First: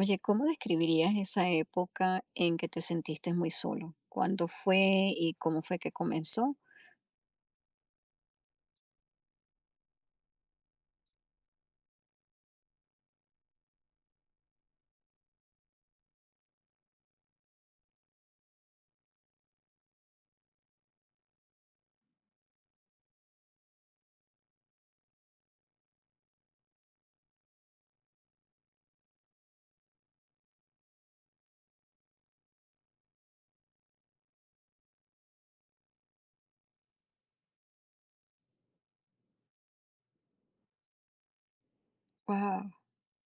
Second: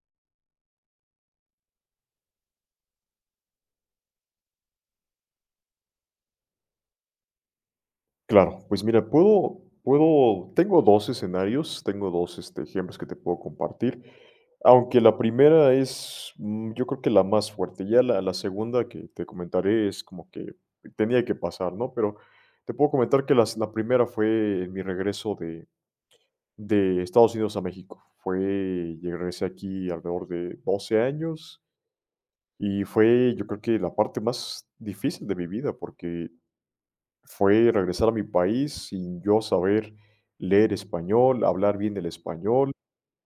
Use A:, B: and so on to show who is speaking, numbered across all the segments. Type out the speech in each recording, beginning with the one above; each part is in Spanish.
A: Oye, ¿cómo describirías esa época en que te sentiste muy solo? ¿Cuándo fue y cómo fue que comenzó?
B: Claro, pues mira, puedo puedo tengo 2 escenarios, tengo 2 ejemplos que te puedo compartir, aunque la primera es, yo creo que la más fuerte, ya la segunda que te comentaré es como que tenía que pasar, ¿no? Pero te puedo comentar que las la primera fue en mi regreso de Estados Unidos a México. Fue llegué regresé aquí alrededor de 12 años y fue, yo creo que la parte más difícil de mi vida, porque fue regresar a mi país sin yo saber leer español, hablar bien del
A: Wow.
B: español,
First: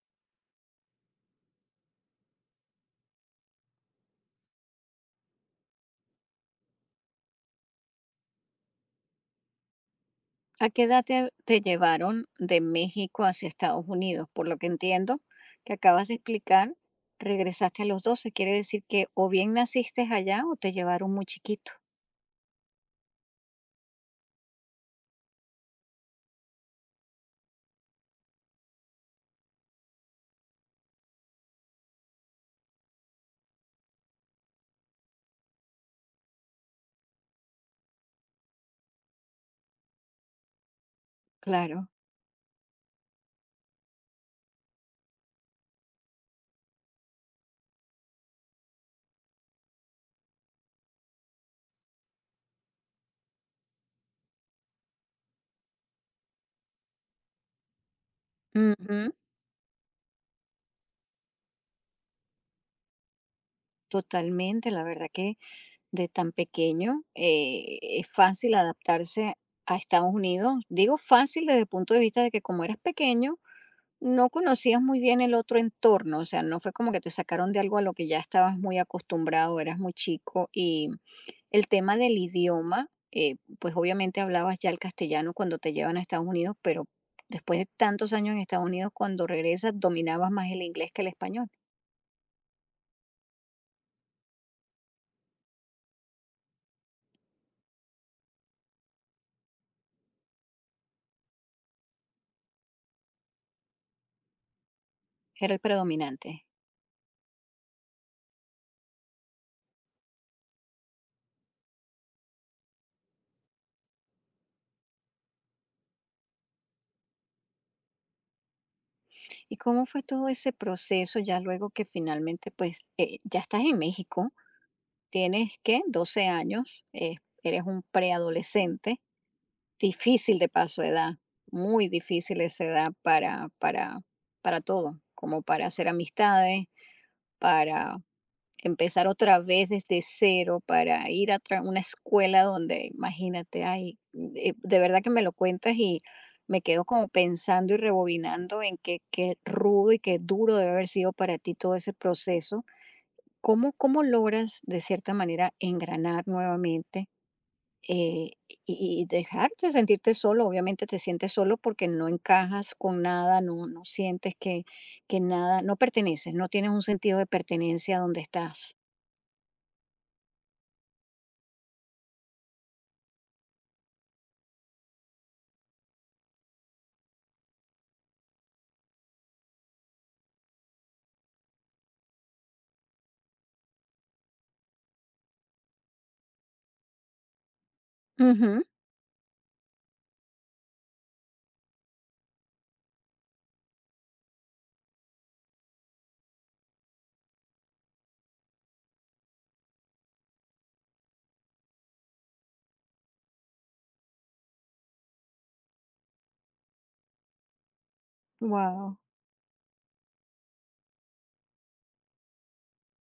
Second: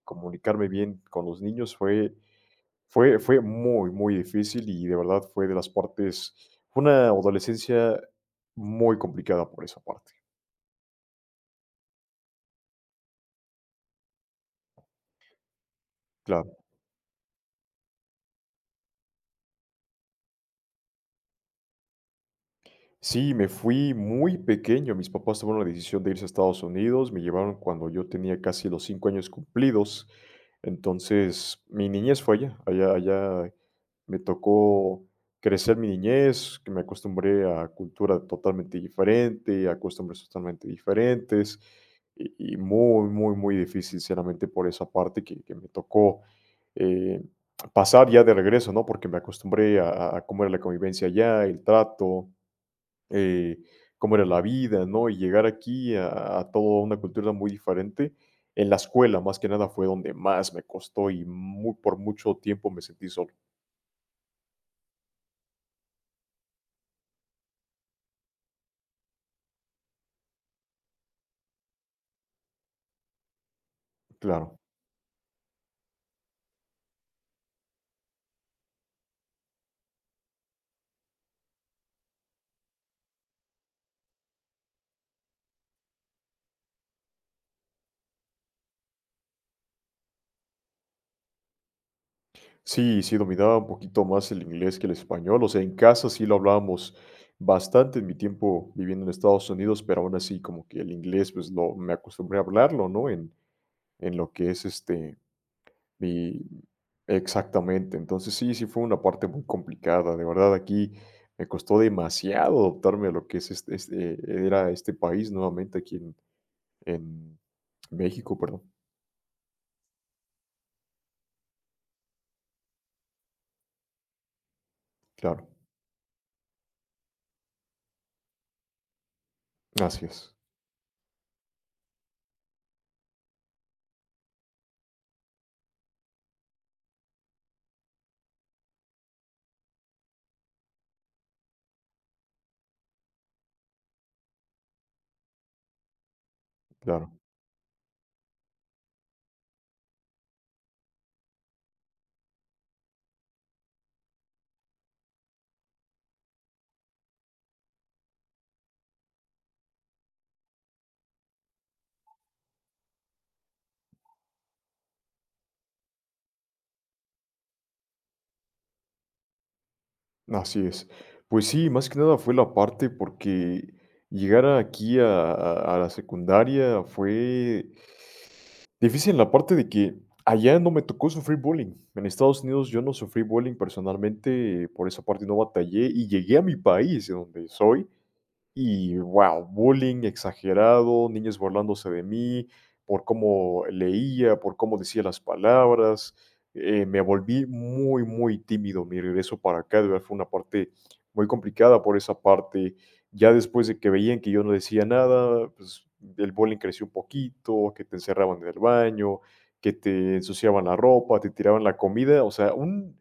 B: comunicarme bien con los niños. Fue muy, muy difícil y de verdad fue de las partes fue una adolescencia muy complicada por esa parte,
A: ¿A qué edad te llevaron de México hacia Estados Unidos? Por lo que entiendo que acabas de
B: claro.
A: explicar, regresaste a los 12. Quiere decir que o bien naciste allá o te llevaron muy chiquito.
B: Sí, me fui muy pequeño. Mis papás tomaron la decisión de irse a Estados Unidos. Me llevaron cuando yo tenía casi los 5 años cumplidos. Entonces, mi niñez fue allá. Allá me tocó crecer mi niñez, que me acostumbré a cultura totalmente diferente, a costumbres totalmente diferentes,
A: Claro.
B: y muy, muy, muy difícil, sinceramente, por esa parte que me tocó eh, pasar ya de regreso, ¿no? Porque me acostumbré a cómo era la convivencia allá, el trato, eh, cómo era la vida, ¿no? Y llegar aquí a toda una cultura muy diferente. En la
A: Ujú.
B: escuela, más que nada, fue donde más me costó y, muy por mucho tiempo, me sentí solo.
A: Totalmente, la verdad que de tan pequeño es fácil adaptarse a Estados Unidos. Digo, fácil desde el punto de vista de que, como eras pequeño, no
B: Claro.
A: conocías muy bien el otro entorno, o sea, no fue como que te sacaron de algo a lo que ya estabas muy acostumbrado, eras muy chico. Y el tema del idioma, pues obviamente hablabas ya el castellano cuando te llevan a Estados Unidos, pero después de tantos años en Estados Unidos, cuando regresas, dominabas más el inglés que el español,
B: Sí, sí, dominaba un poquito más el inglés que el español. O sea, en casa sí lo hablábamos bastante en mi tiempo viviendo en Estados Unidos, pero aún así como que el inglés pues lo me acostumbré a hablarlo, ¿no? En lo que es este,
A: era el predominante.
B: Y exactamente, entonces sí, sí fue una parte muy complicada, de verdad aquí me costó demasiado adaptarme a lo que es este era este país nuevamente aquí en México, perdón,
A: ¿Y cómo fue todo ese proceso ya luego que finalmente, pues, ya estás en México,
B: claro,
A: tienes, ¿qué?, 12 años, eres un preadolescente.
B: así es,
A: Difícil de paso edad, muy difícil esa edad para todo, como para hacer amistades, para empezar otra vez desde cero, para ir a tra una escuela donde, imagínate, ay, de verdad que me lo cuentas y me quedo como
B: claro,
A: pensando y rebobinando en que qué rudo y qué duro debe haber sido para ti todo ese proceso. ¿Cómo logras de cierta manera engranar nuevamente? eh, y dejar de sentirte solo, obviamente te sientes solo porque no encajas con nada, no, no sientes que nada, no perteneces, no tienes un sentido de pertenencia donde estás.
B: así es. Pues sí, más que nada fue la parte porque llegar aquí a la secundaria fue difícil en la parte de que allá no me tocó sufrir bullying. En Estados Unidos yo no sufrí bullying personalmente, por esa parte no batallé y llegué a mi país, de donde soy, y, wow, bullying exagerado, niños burlándose de mí por cómo leía, por cómo decía las palabras. Me volví muy, muy tímido. Mi regreso para acá de verdad fue una parte muy complicada por esa parte. Ya después de que veían que yo no decía nada, pues el bullying creció un poquito, que te encerraban en el
A: Wow,
B: baño, que te ensuciaban la ropa, te tiraban la comida. O sea,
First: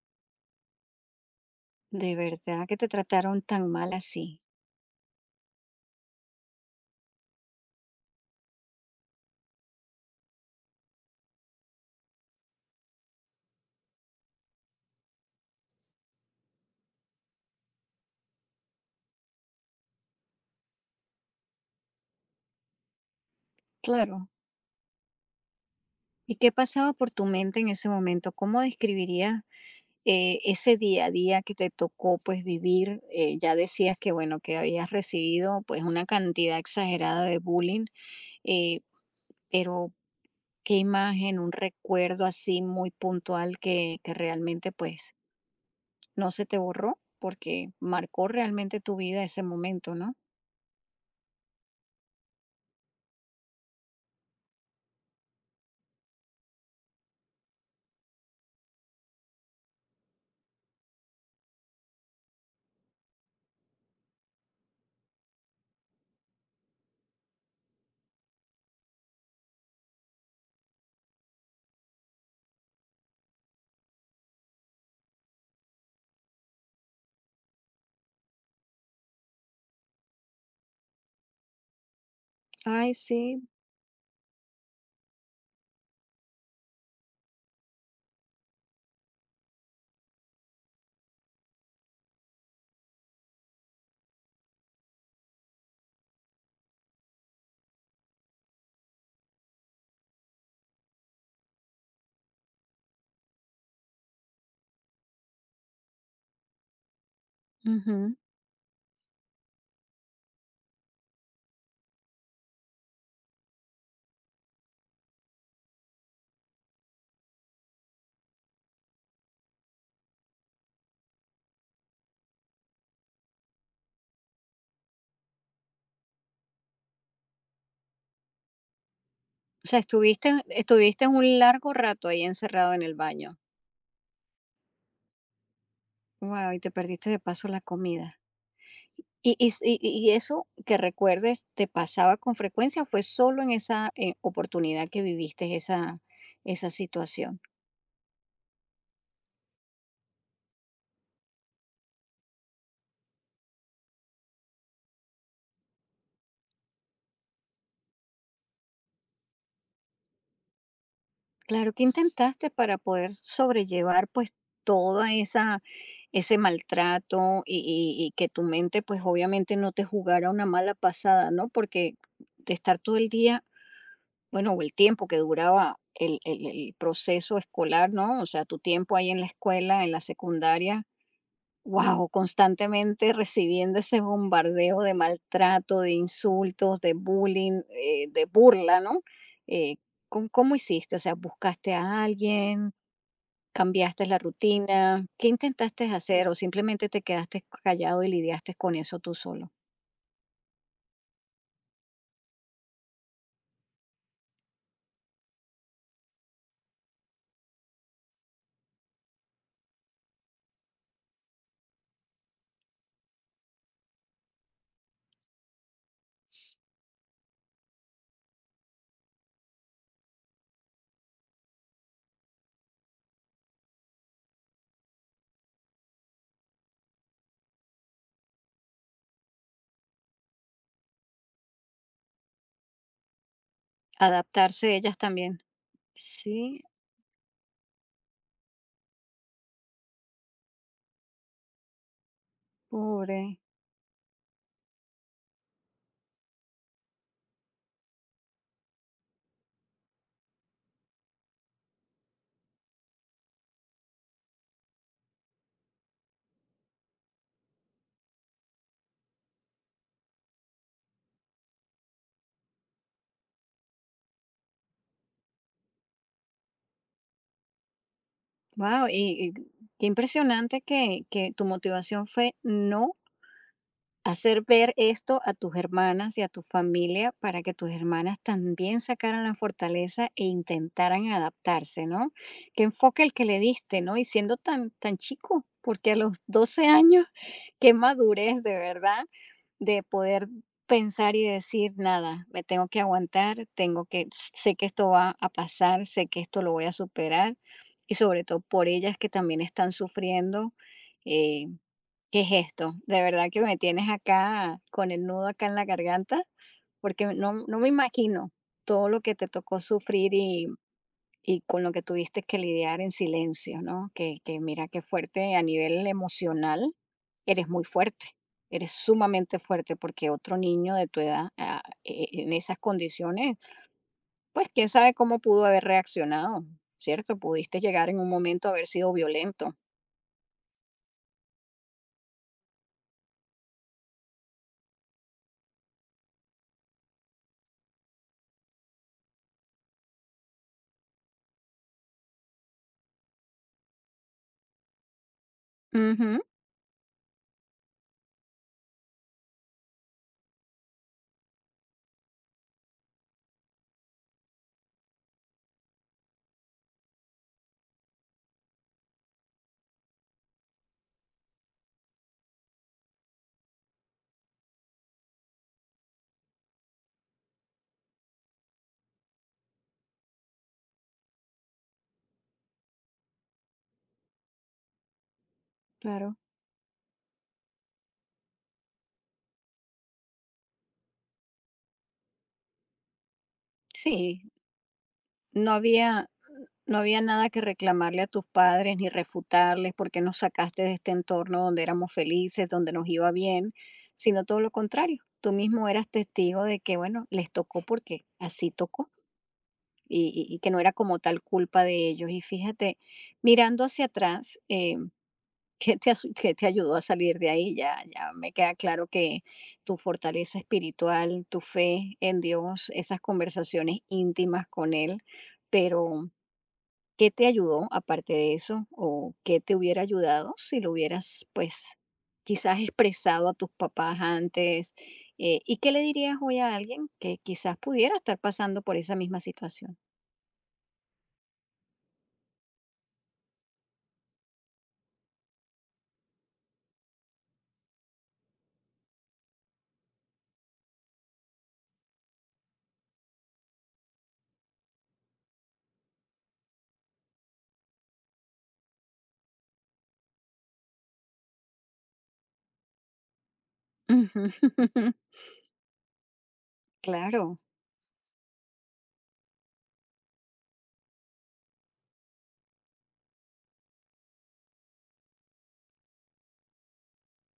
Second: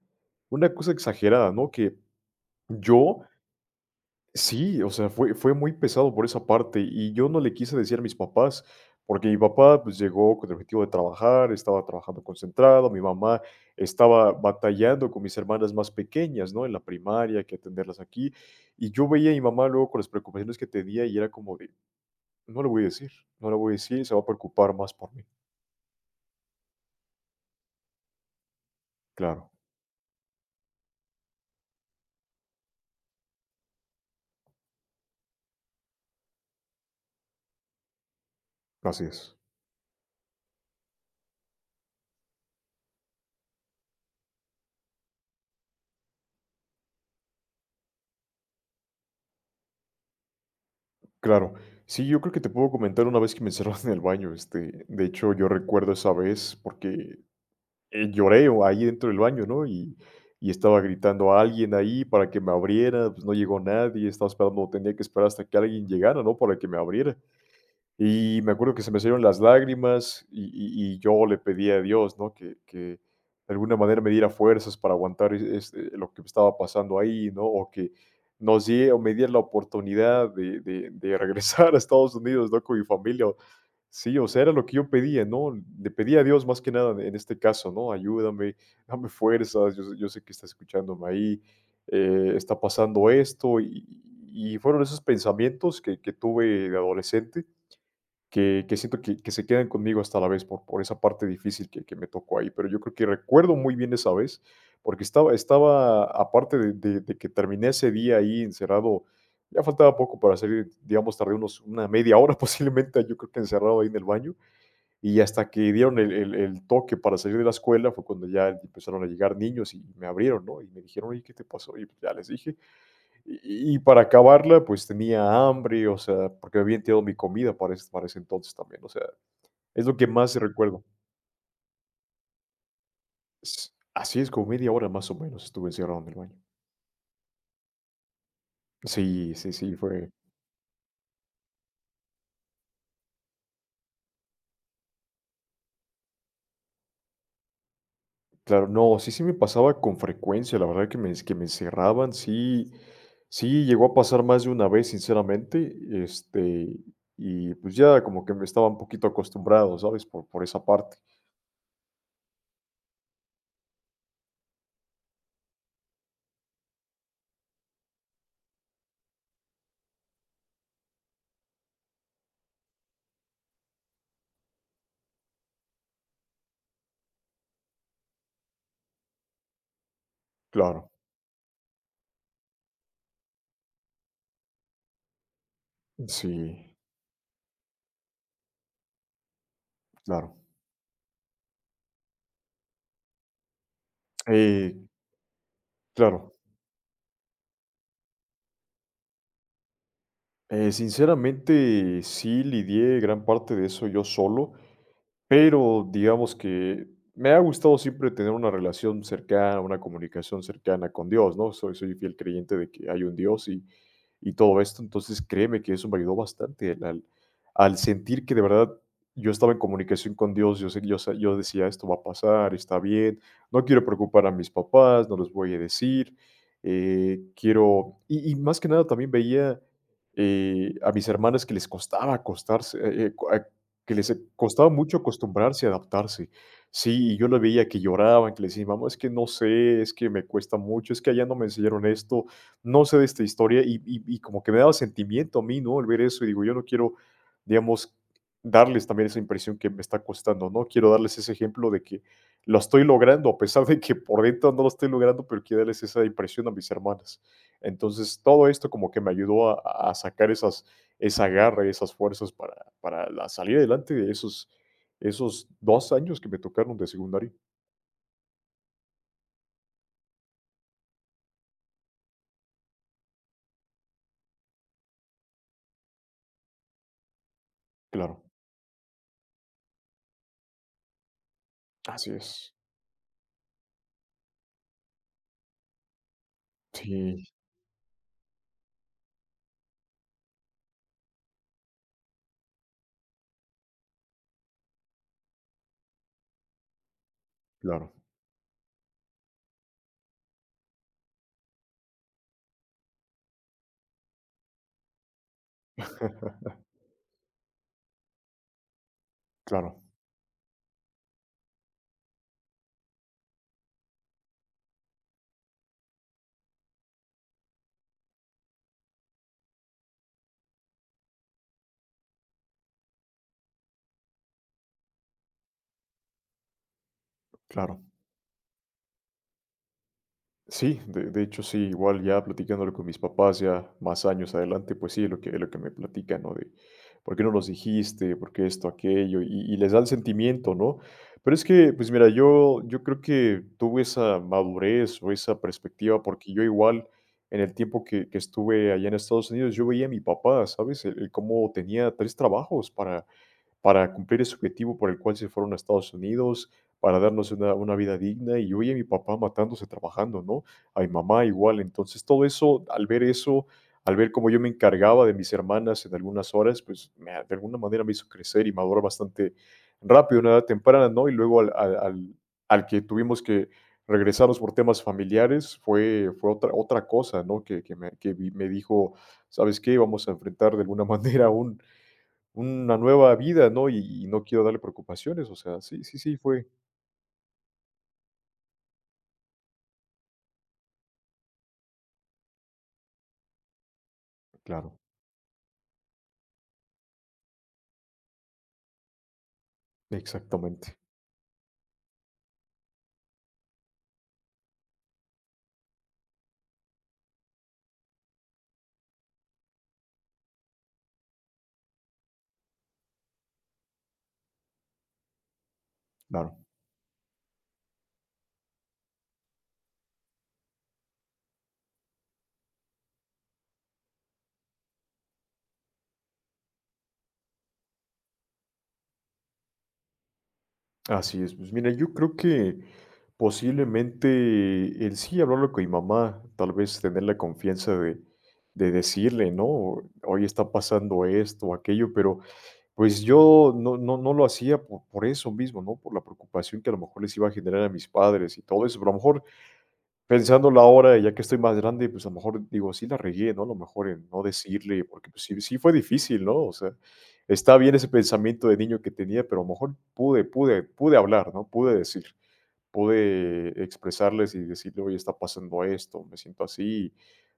B: una cosa exagerada, ¿no? Que
A: de verdad que te
B: yo
A: trataron tan mal así.
B: Sí, o sea, fue muy pesado por esa parte, y yo no le quise decir a mis papás, porque mi papá, pues, llegó con el objetivo de trabajar, estaba trabajando concentrado, mi mamá estaba batallando con mis hermanas más pequeñas, ¿no? En la primaria, que atenderlas aquí, y yo veía a mi mamá luego con las preocupaciones que tenía, y era como de: "No le voy a decir, no le voy a decir, se
A: Claro.
B: va a preocupar más por mí".
A: ¿Y qué pasaba por tu mente en ese momento? ¿Cómo describirías,
B: Claro,
A: ese día a día que te tocó pues vivir? Ya decías que, bueno, que habías recibido pues una cantidad exagerada de bullying, eh,
B: así es.
A: pero qué imagen, un recuerdo así muy puntual que realmente pues no se te borró porque marcó realmente tu vida ese momento, ¿no?
B: Claro. Sí, yo creo que te puedo comentar una vez que me encerraron en el baño, de hecho, yo recuerdo esa vez porque, lloré o ahí dentro del baño, ¿no? Y estaba gritando a alguien ahí para que me abriera, pues no llegó nadie, estaba esperando, tenía que esperar hasta que alguien llegara, ¿no? Para que me abriera. Y me acuerdo que se me salieron las lágrimas y yo le pedí a Dios, ¿no? Que de alguna manera me diera fuerzas para aguantar, lo que me estaba pasando ahí, ¿no? O que nos die o me diera la oportunidad de regresar a Estados Unidos, ¿no? Con mi
A: Ay,
B: familia.
A: sí.
B: Sí, o sea, era lo que yo pedía, ¿no? Le pedía a Dios más que nada en este caso, ¿no? Ayúdame, dame fuerzas, yo sé que está escuchándome ahí, está pasando esto, y fueron esos pensamientos que tuve de adolescente que siento que se quedan conmigo hasta la vez por esa parte difícil que me tocó ahí, pero yo creo que recuerdo muy bien esa vez, porque estaba, aparte de que terminé ese
A: Ujú.
B: día ahí encerrado, ya faltaba poco para salir, digamos, tardé unos una media hora posiblemente, yo creo, que encerrado ahí en el baño, y hasta que dieron el toque para salir de la escuela fue cuando ya empezaron a llegar niños y me abrieron, ¿no? Y me dijeron: "Oye, ¿qué te pasó?". Y ya les dije, y para acabarla, pues, tenía hambre, o sea, porque había tirado mi comida para ese entonces también, o sea,
A: O sea,
B: es lo que
A: estuviste,
B: más recuerdo.
A: estuviste un largo rato ahí encerrado en el baño.
B: S Así es, como media hora más o menos estuve encerrado en el baño.
A: Wow, y te perdiste de paso la comida.
B: Sí,
A: Y,
B: sí, sí,
A: y-
B: fue,
A: y eso que recuerdes te pasaba con frecuencia o fue solo en esa oportunidad que viviste esa, esa situación?
B: claro, no, sí, sí me pasaba con frecuencia, la verdad, que me encerraban, sí llegó a pasar más de una vez, sinceramente, este, y, pues, ya como que me estaba un poquito acostumbrado, ¿sabes? Por esa parte.
A: Claro que intentaste para poder sobrellevar pues toda esa... Ese maltrato y y que tu mente, pues, obviamente no te jugara una mala pasada, ¿no? Porque de estar todo el día, bueno, o el tiempo que duraba el proceso escolar, ¿no? O sea, tu tiempo ahí en la escuela, en la secundaria,
B: Claro.
A: wow, constantemente recibiendo ese bombardeo de maltrato, de
B: Sí,
A: insultos, de bullying, de burla, ¿no? Eh, ¿Cóm
B: claro.
A: cómo hiciste? O sea, ¿buscaste a alguien? ¿Cambiaste la
B: Eh,
A: rutina? ¿Qué intentaste hacer o
B: claro.
A: simplemente te quedaste callado y lidiaste con eso tú solo?
B: Sinceramente, sí lidié gran parte de eso yo solo. Pero digamos que me ha gustado siempre tener una relación cercana, una comunicación cercana con Dios, ¿no? Soy fiel creyente de que hay un Dios y todo esto, entonces créeme que eso me ayudó bastante, al sentir que de verdad yo estaba en comunicación con Dios. Yo, sé- yo, sa- Yo decía, esto va a pasar, está bien, no quiero preocupar a mis papás, no les voy a decir, quiero, y más que nada también veía, a mis hermanas que les costaba acostarse, que les costaba
A: Adaptarse ellas
B: mucho
A: también.
B: acostumbrarse y adaptarse.
A: Sí,
B: Sí, y yo lo veía que lloraban, que le decía: "Mamá, es que no sé, es que me cuesta mucho, es que allá no me enseñaron esto, no sé de esta
A: pobre.
B: historia", y como que me daba sentimiento a mí, ¿no? El ver eso, y digo, yo no quiero, digamos, darles también esa impresión que me está costando, ¿no? Quiero darles ese ejemplo de que lo estoy logrando, a pesar de que por dentro no lo estoy logrando, pero quiero darles esa impresión a mis hermanas. Entonces, todo esto como que me ayudó a sacar esa garra y esas fuerzas para la salir adelante de esos 2 años que me tocaron de secundaria.
A: Wow, y qué impresionante que tu motivación fue no hacer ver esto a tus hermanas y a tu familia para que tus
B: Claro,
A: hermanas también sacaran la fortaleza e intentaran adaptarse,
B: así
A: ¿no?
B: es.
A: Qué enfoque el que le diste, ¿no? Y siendo tan, tan chico, porque a los 12 años,
B: Sí,
A: qué madurez de verdad de poder pensar y decir, nada, me tengo que aguantar, tengo que, sé que esto va a pasar, sé que esto lo voy a superar,
B: claro,
A: y sobre todo por ellas que también están sufriendo. eh, ¿Qué es esto? De verdad que me tienes acá con el nudo acá en la garganta, porque no, no me imagino todo lo que te tocó
B: claro,
A: sufrir y con lo que tuviste que lidiar en silencio, ¿no? Que mira qué fuerte a nivel emocional, eres muy fuerte, eres sumamente fuerte, porque otro niño de tu edad ah, en esas condiciones, pues quién sabe cómo pudo haber reaccionado, ¿cierto? Pudiste
B: claro.
A: llegar en un momento a haber sido violento.
B: Sí, de hecho, sí, igual ya platicándolo con mis papás ya más años adelante, pues sí, lo que me platican, ¿no? De, ¿por qué no nos dijiste? ¿Por qué esto, aquello? Y les da el sentimiento, ¿no? Pero es que, pues mira, yo creo que tuve esa madurez o esa perspectiva,
A: Ujú,
B: porque yo igual en el tiempo que estuve allá en Estados Unidos, yo veía a mi papá, ¿sabes? El cómo tenía 3 trabajos para cumplir ese objetivo por el cual se fueron a Estados Unidos, para darnos una vida digna. Y oye, mi papá matándose trabajando, ¿no? A mi mamá igual. Entonces, todo eso, al ver cómo yo me encargaba de mis hermanas en algunas horas, pues de alguna manera me hizo crecer y madurar bastante rápido, a una edad temprana, ¿no? Y luego al que tuvimos que regresarnos por temas familiares, fue,
A: claro.
B: fue otra, otra cosa, ¿no? Que me, que vi- Me dijo, ¿sabes qué? Vamos a enfrentar de alguna manera una nueva vida, ¿no? Y
A: Sí,
B: no quiero darle preocupaciones, o
A: no
B: sea, sí, sí,
A: había,
B: sí, fue,
A: no había nada que reclamarle a tus padres ni refutarles porque nos sacaste de este entorno donde éramos felices, donde nos iba bien, sino todo lo
B: claro,
A: contrario. Tú mismo eras testigo de que, bueno, les tocó porque así tocó y, y que no era
B: exactamente,
A: como tal culpa de ellos. Y fíjate, mirando hacia atrás, ¿qué, te, asu- qué te ayudó a salir de ahí? Ya, ya me queda claro que tu fortaleza espiritual, tu fe en Dios, esas conversaciones íntimas con Él, pero
B: claro,
A: ¿qué te ayudó aparte de eso? ¿O qué te hubiera ayudado si lo hubieras, pues, quizás expresado a tus papás antes? ¿Y qué le dirías hoy a alguien que quizás pudiera estar pasando por esa misma situación?
B: así es. Pues mira, yo creo que posiblemente el sí hablarlo con mi mamá, tal vez tener la confianza de decirle, ¿no? Hoy está pasando esto o aquello, pero pues yo no lo hacía por eso mismo, ¿no? Por la preocupación que a lo mejor les iba a generar a mis padres y todo eso, pero a lo mejor, pensando la hora, ya que estoy más grande, pues, a lo mejor digo, sí la regué, ¿no? A lo mejor en no
A: Ujú.
B: decirle, porque, pues, sí fue difícil, ¿no? O sea,
A: Claro.
B: está bien ese pensamiento de niño que tenía, pero a lo mejor pude hablar, ¿no? Pude decir, pude expresarles y decirle: "Oye, está pasando esto, me siento así".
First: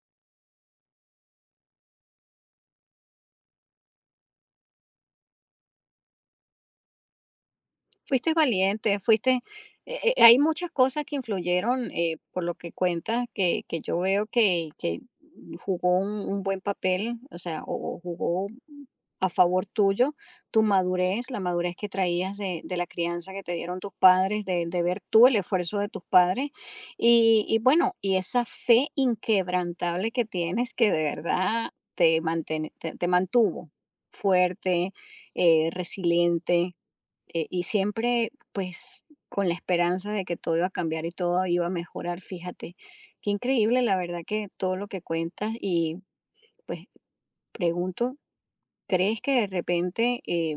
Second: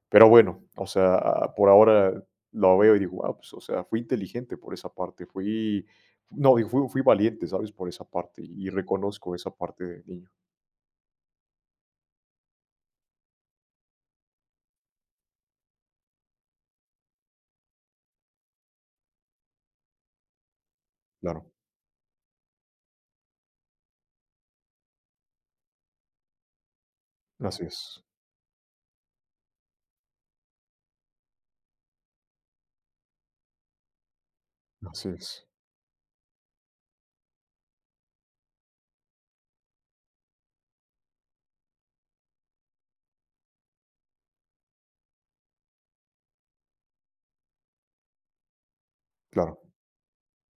B: Pero bueno, o sea, a por ahora lo veo y digo: ah, pues, o sea, fui inteligente por esa parte, fui no, digo, fui valiente, ¿sabes? Por esa
A: Fuiste
B: parte, y
A: valiente,
B: reconozco
A: fuiste,
B: esa parte de niño".
A: hay muchas cosas que influyeron, por lo que cuentas, que yo veo que jugó un buen papel, o sea, o jugó a favor tuyo, tu madurez, la
B: Claro,
A: madurez que traías de la crianza que te dieron tus padres, de ver tú el esfuerzo de tus padres, y
B: así
A: bueno,
B: es,
A: y esa fe inquebrantable que tienes, que de verdad te manten te mantuvo fuerte,
B: así es.
A: resiliente, y siempre, pues, con la esperanza de que todo iba a cambiar y todo iba a mejorar, fíjate. Qué increíble, la verdad, que todo lo que cuentas y pues pregunto, ¿crees que de
B: Claro.
A: repente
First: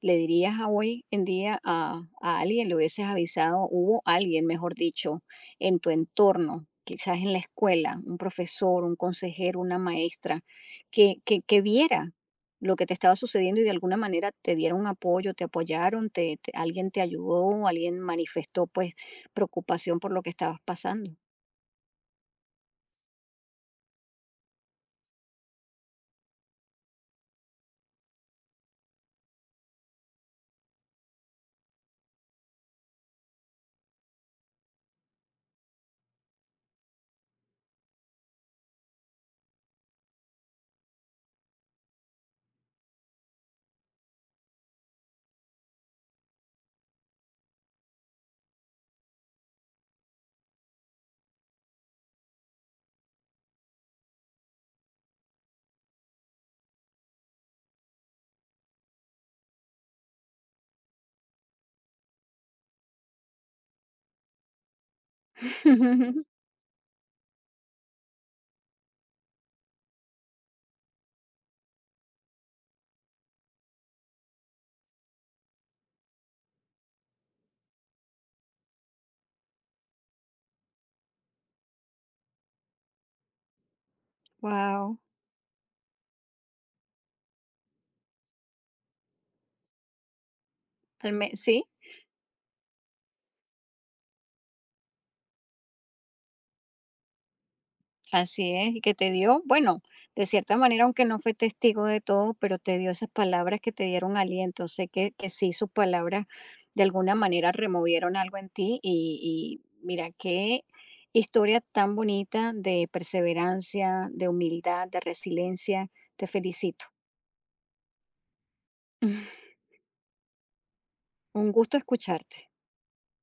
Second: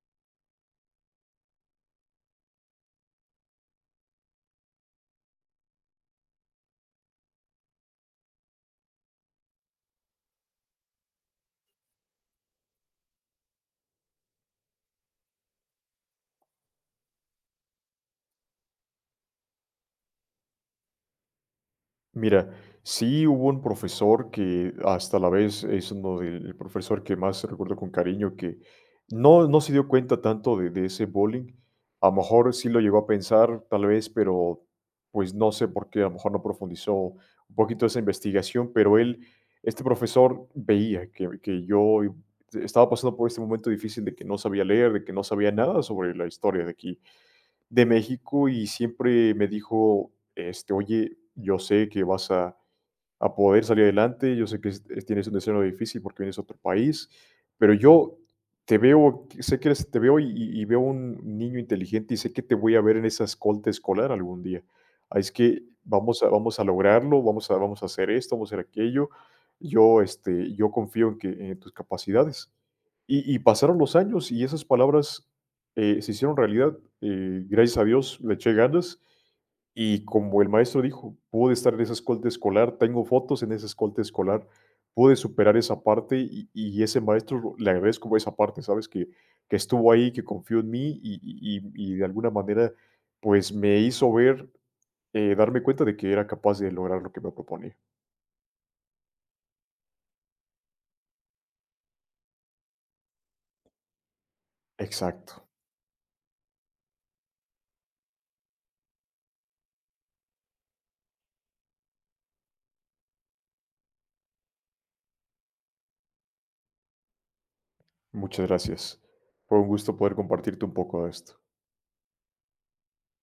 A: ¿le dirías a hoy en día a alguien, le hubieses avisado, hubo alguien, mejor dicho, en tu entorno, quizás en la escuela, un profesor, un consejero, una maestra, que viera lo que te estaba sucediendo y de alguna manera te diera un apoyo, te apoyaron, te- alguien te ayudó, alguien manifestó pues preocupación por lo que estabas pasando?
B: Mira, sí hubo un profesor que hasta la vez es uno del el profesor que más recuerdo con cariño, que no, no se dio cuenta tanto de ese bullying. A lo mejor sí lo llegó a pensar, tal vez, pero pues no sé por qué, a lo mejor no profundizó un poquito esa investigación, pero él, este profesor, veía que yo estaba pasando por este momento difícil, de que no sabía leer, de que no sabía nada sobre la historia de aquí, de México, y siempre me dijo, oye, yo sé que vas a poder salir adelante. Yo sé que tienes un deseo difícil porque vienes a otro país, pero yo te veo, sé que te veo, y veo un niño inteligente, y sé que te voy a ver en esa escolta escolar algún día. Así es que vamos a lograrlo, vamos a hacer esto, vamos a hacer aquello. Yo confío en que en tus capacidades. Y pasaron los años, y esas palabras, se hicieron realidad. Gracias a Dios le eché ganas y, como el maestro dijo, pude estar en esa escolta escolar, tengo fotos en esa escolta escolar,
A: Wow.
B: pude superar esa parte, y ese maestro, le agradezco esa parte, ¿sabes? Que estuvo ahí, que confió en mí, y, y- y-
A: Sí,
B: y de alguna manera, pues, me hizo ver, darme cuenta de que era capaz de lograr lo que me proponía.
A: así es, y que te dio, bueno, de cierta manera, aunque no fue testigo de todo, pero te dio esas palabras que te dieron aliento. Sé que
B: Exacto.
A: sí, sus palabras de alguna manera removieron algo en ti y mira qué historia tan bonita de perseverancia, de humildad, de resiliencia. Te felicito.
B: Muchas gracias. Fue un gusto poder compartirte un poco de esto.
A: Un gusto escucharte.